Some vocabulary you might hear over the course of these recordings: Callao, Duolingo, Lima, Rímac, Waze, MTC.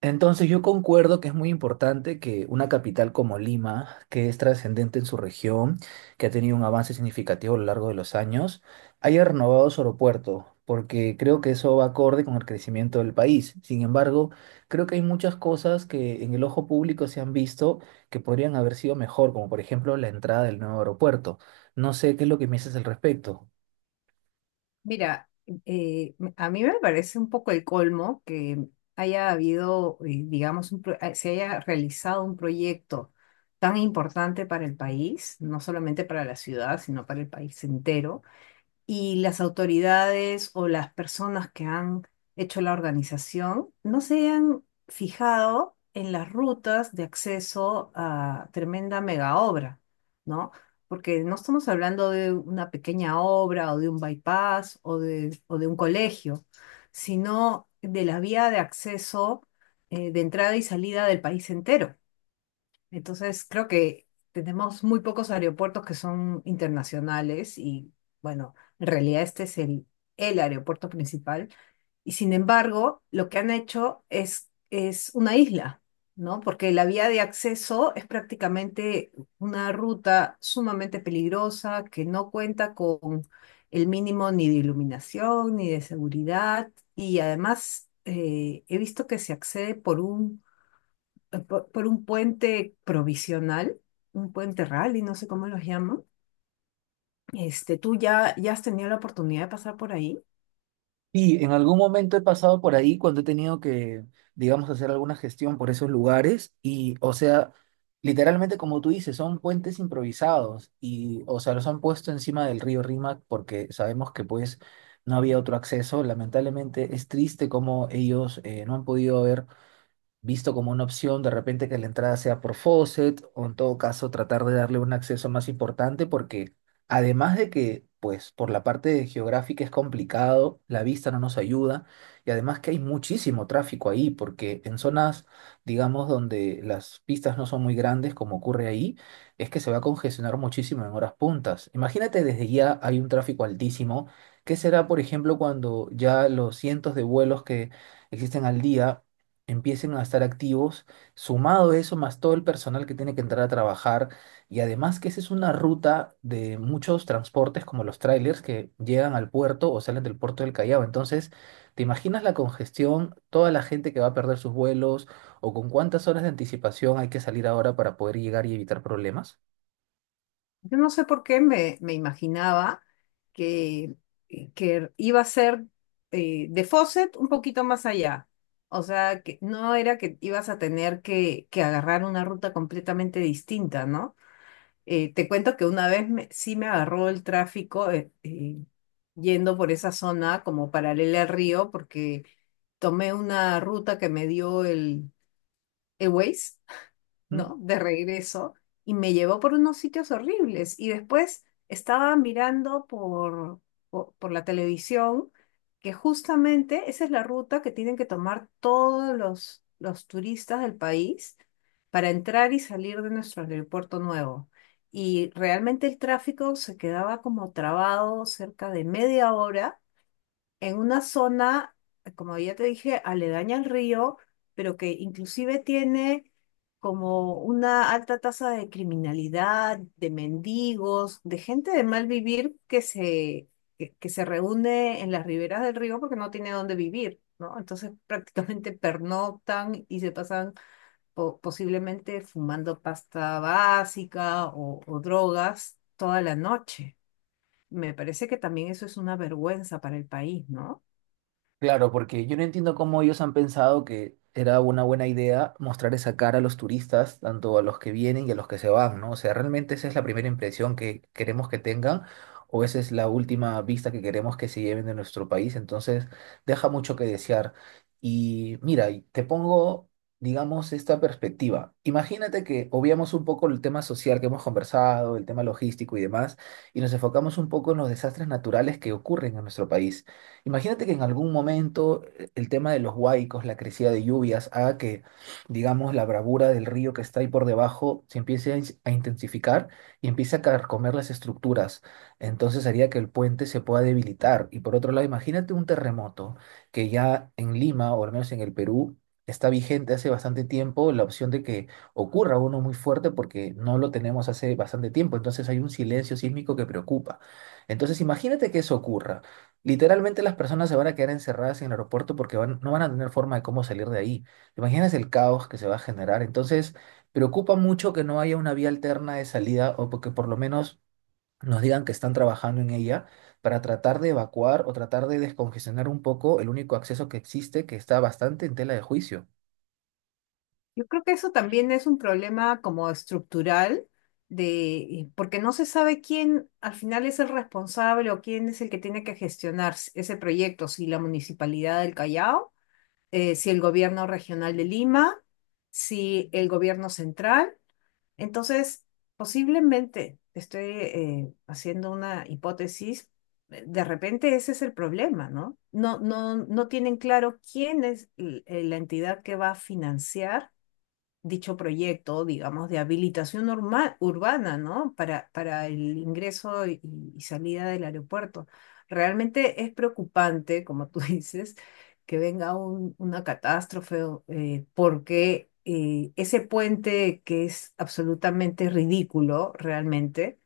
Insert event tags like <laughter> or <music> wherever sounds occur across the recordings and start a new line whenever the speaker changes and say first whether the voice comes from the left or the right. right: Entonces yo concuerdo que es muy importante que una capital como Lima, que es trascendente en su región, que ha tenido un avance significativo a lo largo de los años, haya renovado su aeropuerto, porque creo que eso va acorde con el crecimiento del país. Sin embargo, creo que hay muchas cosas que en el ojo público se han visto que podrían haber sido mejor, como por ejemplo la entrada del nuevo aeropuerto. No sé qué es lo que me dices al respecto.
left: Mira, a mí me parece un poco el colmo que haya habido, digamos, se haya realizado un proyecto tan importante para el país, no solamente para la ciudad, sino para el país entero, y las autoridades o las personas que han hecho la organización no se han fijado en las rutas de acceso a tremenda mega obra, ¿no? Porque no estamos hablando de una pequeña obra o de un bypass o de un colegio, sino de la vía de acceso, de entrada y salida del país entero. Entonces, creo que tenemos muy pocos aeropuertos que son internacionales y, bueno, en realidad el aeropuerto principal. Y sin embargo, lo que han hecho es una isla, ¿no? Porque la vía de acceso es prácticamente una ruta sumamente peligrosa que no cuenta con el mínimo ni de iluminación ni de seguridad. Y además, he visto que se accede por un puente provisional, un puente rally, no sé cómo los llaman. Este, ya has tenido la oportunidad de pasar por ahí?
right: Y en algún momento he pasado por ahí cuando he tenido que, digamos, hacer alguna gestión por esos lugares y, o sea, literalmente como tú dices, son puentes improvisados y, o sea, los han puesto encima del río Rímac porque sabemos que pues no había otro acceso. Lamentablemente es triste como ellos no han podido ver visto como una opción de repente que la entrada sea por faucet o en todo caso tratar de darle un acceso más importante porque además de que pues por la parte geográfica es complicado, la vista no nos ayuda y además que hay muchísimo tráfico ahí porque en zonas digamos donde las pistas no son muy grandes como ocurre ahí es que se va a congestionar muchísimo en horas puntas. Imagínate, desde ya hay un tráfico altísimo. ¿Qué será, por ejemplo, cuando ya los cientos de vuelos que existen al día empiecen a estar activos, sumado a eso, más todo el personal que tiene que entrar a trabajar, y además que esa es una ruta de muchos transportes como los trailers que llegan al puerto o salen del puerto del Callao? Entonces, ¿te imaginas la congestión, toda la gente que va a perder sus vuelos o con cuántas horas de anticipación hay que salir ahora para poder llegar y evitar problemas?
left: Yo no sé por qué me imaginaba que, que iba a ser de Fawcett un poquito más allá. O sea, que no era que ibas a tener que agarrar una ruta completamente distinta, ¿no? Te cuento que una vez sí me agarró el tráfico yendo por esa zona como paralela al río, porque tomé una ruta que me dio el Waze,
right: ¿Mm?
left: ¿no? De regreso y me llevó por unos sitios horribles. Y después estaba mirando por la televisión que justamente esa es la ruta que tienen que tomar todos los turistas del país para entrar y salir de nuestro aeropuerto nuevo. Y realmente el tráfico se quedaba como trabado cerca de 1/2 hora en una zona, como ya te dije, aledaña al río, pero que inclusive tiene como una alta tasa de criminalidad, de mendigos, de gente de mal vivir que se reúne en las riberas del río porque no tiene dónde vivir, ¿no? Entonces <laughs> prácticamente pernoctan y se pasan posiblemente fumando pasta básica o drogas toda la noche. Me parece que también eso es una vergüenza para el país, ¿no?
right: Claro, porque yo no entiendo cómo ellos han pensado que era una buena idea mostrar esa cara a los turistas, tanto a los que vienen y a los que se van, ¿no? O sea, ¿realmente esa es la primera impresión que queremos que tengan o esa es la última vista que queremos que se lleven de nuestro país? Entonces, deja mucho que desear. Y mira, y te pongo, digamos, esta perspectiva. Imagínate que obviamos un poco el tema social que hemos conversado, el tema logístico y demás, y nos enfocamos un poco en los desastres naturales que ocurren en nuestro país. Imagínate que en algún momento el tema de los huaicos, la crecida de lluvias, haga que, digamos, la bravura del río que está ahí por debajo se empiece a, a intensificar y empiece a carcomer las estructuras. Entonces haría que el puente se pueda debilitar. Y por otro lado, imagínate un terremoto, que ya en Lima, o al menos en el Perú, está vigente hace bastante tiempo la opción de que ocurra uno muy fuerte porque no lo tenemos hace bastante tiempo. Entonces hay un silencio sísmico que preocupa. Entonces imagínate que eso ocurra. Literalmente las personas se van a quedar encerradas en el aeropuerto porque no van a tener forma de cómo salir de ahí. Imaginas el caos que se va a generar. Entonces, preocupa mucho que no haya una vía alterna de salida o porque por lo menos nos digan que están trabajando en ella para tratar de evacuar o tratar de descongestionar un poco el único acceso que existe, que está bastante en tela de juicio.
left: Yo creo que eso también es un problema como estructural de porque no se sabe quién al final es el responsable o quién es el que tiene que gestionar ese proyecto, si la Municipalidad del Callao, si el gobierno regional de Lima, si el gobierno central. Entonces, posiblemente estoy haciendo una hipótesis, de repente ese es el problema, ¿no? No tienen claro quién la entidad que va a financiar dicho proyecto, digamos, de habilitación urbana, ¿no? Para el ingreso y salida del aeropuerto. Realmente es preocupante, como tú <laughs> dices, que venga una catástrofe o, porque ese puente que es absolutamente ridículo, realmente,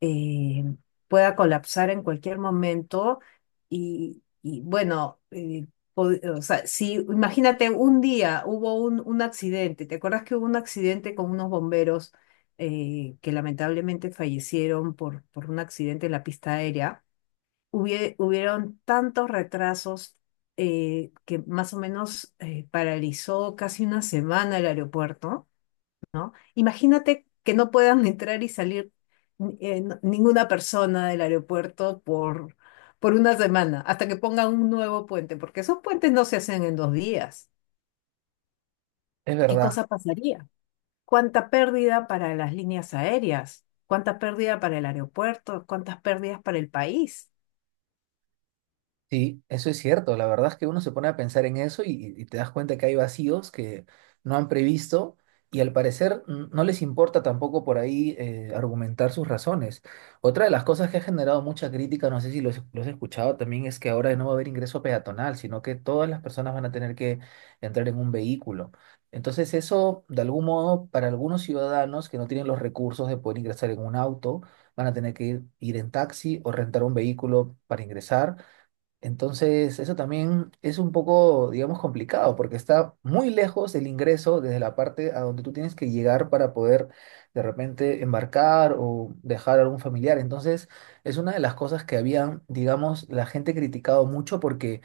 left: eh, pueda colapsar en cualquier momento bueno, po- o sea, si imagínate un día hubo un accidente. ¿Te acuerdas que hubo un accidente con unos bomberos, que lamentablemente fallecieron por un accidente en la pista aérea? Hubieron tantos retrasos, que más o menos, paralizó casi una semana el aeropuerto. Imagínate que no puedan entrar y salir, ninguna persona del aeropuerto por una semana, hasta que pongan un nuevo puente, porque esos puentes no se hacen en dos días.
right: Es
left: ¿Qué
right: verdad.
left: cosa pasaría? ¿Cuánta pérdida para las líneas aéreas? ¿Cuánta pérdida para el aeropuerto? ¿Cuántas pérdidas para el país?
right: Sí, eso es cierto. La verdad es que uno se pone a pensar en eso y te das cuenta que hay vacíos que no han previsto y al parecer no les importa tampoco por ahí argumentar sus razones. Otra de las cosas que ha generado mucha crítica, no sé si lo has escuchado también, es que ahora no va a haber ingreso peatonal, sino que todas las personas van a tener que entrar en un vehículo. Entonces eso, de algún modo, para algunos ciudadanos que no tienen los recursos de poder ingresar en un auto, van a tener que ir en taxi o rentar un vehículo para ingresar. Entonces, eso también es un poco, digamos, complicado porque está muy lejos el ingreso desde la parte a donde tú tienes que llegar para poder de repente embarcar o dejar a algún familiar. Entonces, es una de las cosas que habían, digamos, la gente criticado mucho porque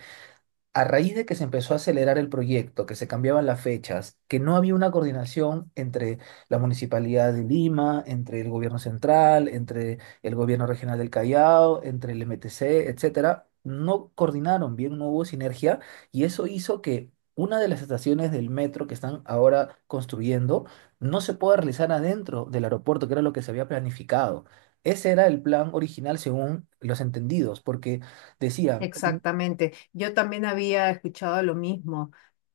right: a raíz de que se empezó a acelerar el proyecto, que se cambiaban las fechas, que no había una coordinación entre la Municipalidad de Lima, entre el gobierno central, entre el gobierno regional del Callao, entre el MTC, etcétera, no coordinaron bien, no hubo sinergia y eso hizo que una de las estaciones del metro que están ahora construyendo no se pueda realizar adentro del aeropuerto, que era lo que se había planificado. Ese era el plan original según los entendidos, porque decía.
left: Exactamente. Yo también había escuchado lo mismo.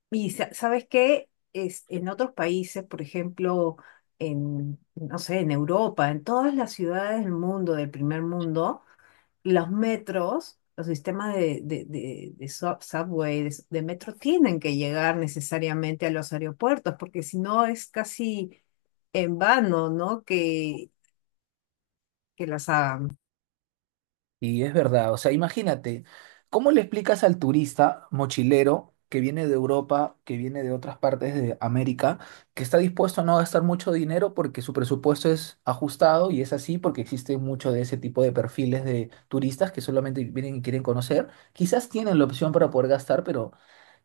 left: Y sabes qué, es, en otros países, por ejemplo, en, no sé, en Europa, en todas las ciudades del mundo, del primer mundo, los metros, los sistemas subway, de metro, tienen que llegar necesariamente a los aeropuertos, porque si no es casi en vano, ¿no? Que las hagan.
right: Y es verdad, o sea, imagínate, ¿cómo le explicas al turista mochilero que viene de Europa, que viene de otras partes de América, que está dispuesto a no gastar mucho dinero porque su presupuesto es ajustado y es así porque existe mucho de ese tipo de perfiles de turistas que solamente vienen y quieren conocer? Quizás tienen la opción para poder gastar, pero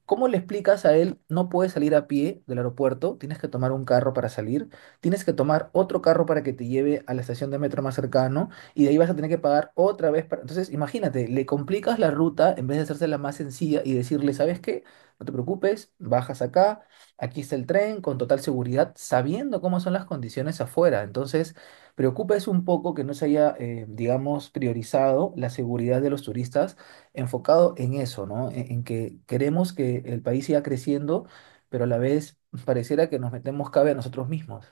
right: ¿cómo le explicas a él? No puedes salir a pie del aeropuerto, tienes que tomar un carro para salir, tienes que tomar otro carro para que te lleve a la estación de metro más cercano y de ahí vas a tener que pagar otra vez para... Entonces, imagínate, le complicas la ruta en vez de hacérsela más sencilla y decirle, ¿sabes qué? No te preocupes, bajas acá, aquí está el tren con total seguridad, sabiendo cómo son las condiciones afuera. Entonces, preocupa es un poco que no se haya, digamos, priorizado la seguridad de los turistas enfocado en eso, ¿no? En que queremos que el país siga creciendo, pero a la vez pareciera que nos metemos cabe a nosotros mismos.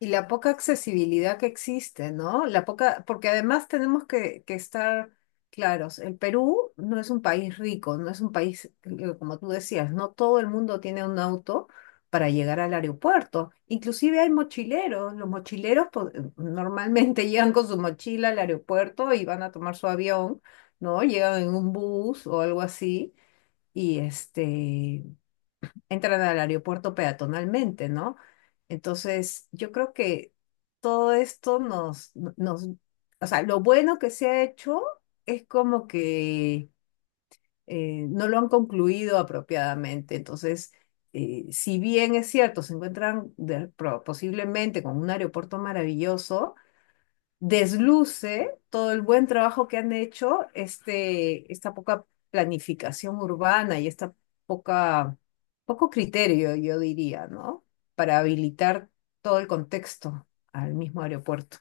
left: Y la poca accesibilidad que existe, ¿no? La poca, porque además tenemos que estar claros, el Perú no es un país rico, no es un país, como tú decías, no todo el mundo tiene un auto para llegar al aeropuerto. Inclusive hay mochileros, los mochileros normalmente <laughs> llegan con su mochila al aeropuerto y van a tomar su avión, ¿no? Llegan en un bus o algo así. Y este, entran al aeropuerto peatonalmente, ¿no? Entonces, yo creo que todo esto o sea, lo bueno que se ha hecho es como que, no lo han concluido apropiadamente. Entonces, si bien es cierto, se encuentran posiblemente con un aeropuerto maravilloso, desluce todo el buen trabajo que han hecho, este, esta poca planificación urbana y esta poca, poco criterio, yo diría, ¿no? Para habilitar todo el contexto al mismo aeropuerto.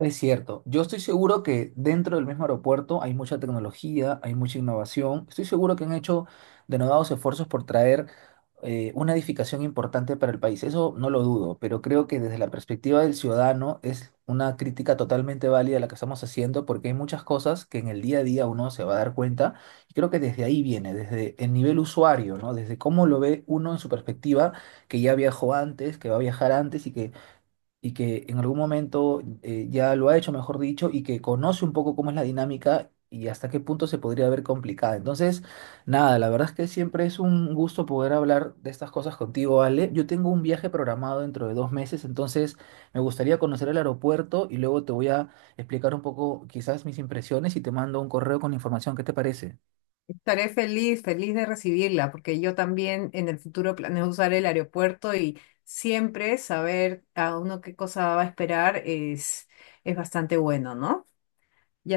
right: Es cierto, yo estoy seguro que dentro del mismo aeropuerto hay mucha tecnología, hay mucha innovación. Estoy seguro que han hecho denodados esfuerzos por traer una edificación importante para el país. Eso no lo dudo, pero creo que desde la perspectiva del ciudadano es una crítica totalmente válida la que estamos haciendo porque hay muchas cosas que en el día a día uno se va a dar cuenta y creo que desde ahí viene, desde el nivel usuario, ¿no? Desde cómo lo ve uno en su perspectiva, que ya viajó antes, que va a viajar antes y que en algún momento ya lo ha hecho, mejor dicho, y que conoce un poco cómo es la dinámica y hasta qué punto se podría ver complicada. Entonces, nada, la verdad es que siempre es un gusto poder hablar de estas cosas contigo, Ale. Yo tengo un viaje programado dentro de 2 meses, entonces me gustaría conocer el aeropuerto y luego te voy a explicar un poco quizás mis impresiones y te mando un correo con información. ¿Qué te parece?
left: Estaré feliz, feliz de recibirla, porque yo también en el futuro planeo usar el aeropuerto, y siempre saber a uno qué cosa va a esperar es bastante bueno, ¿no? Ya.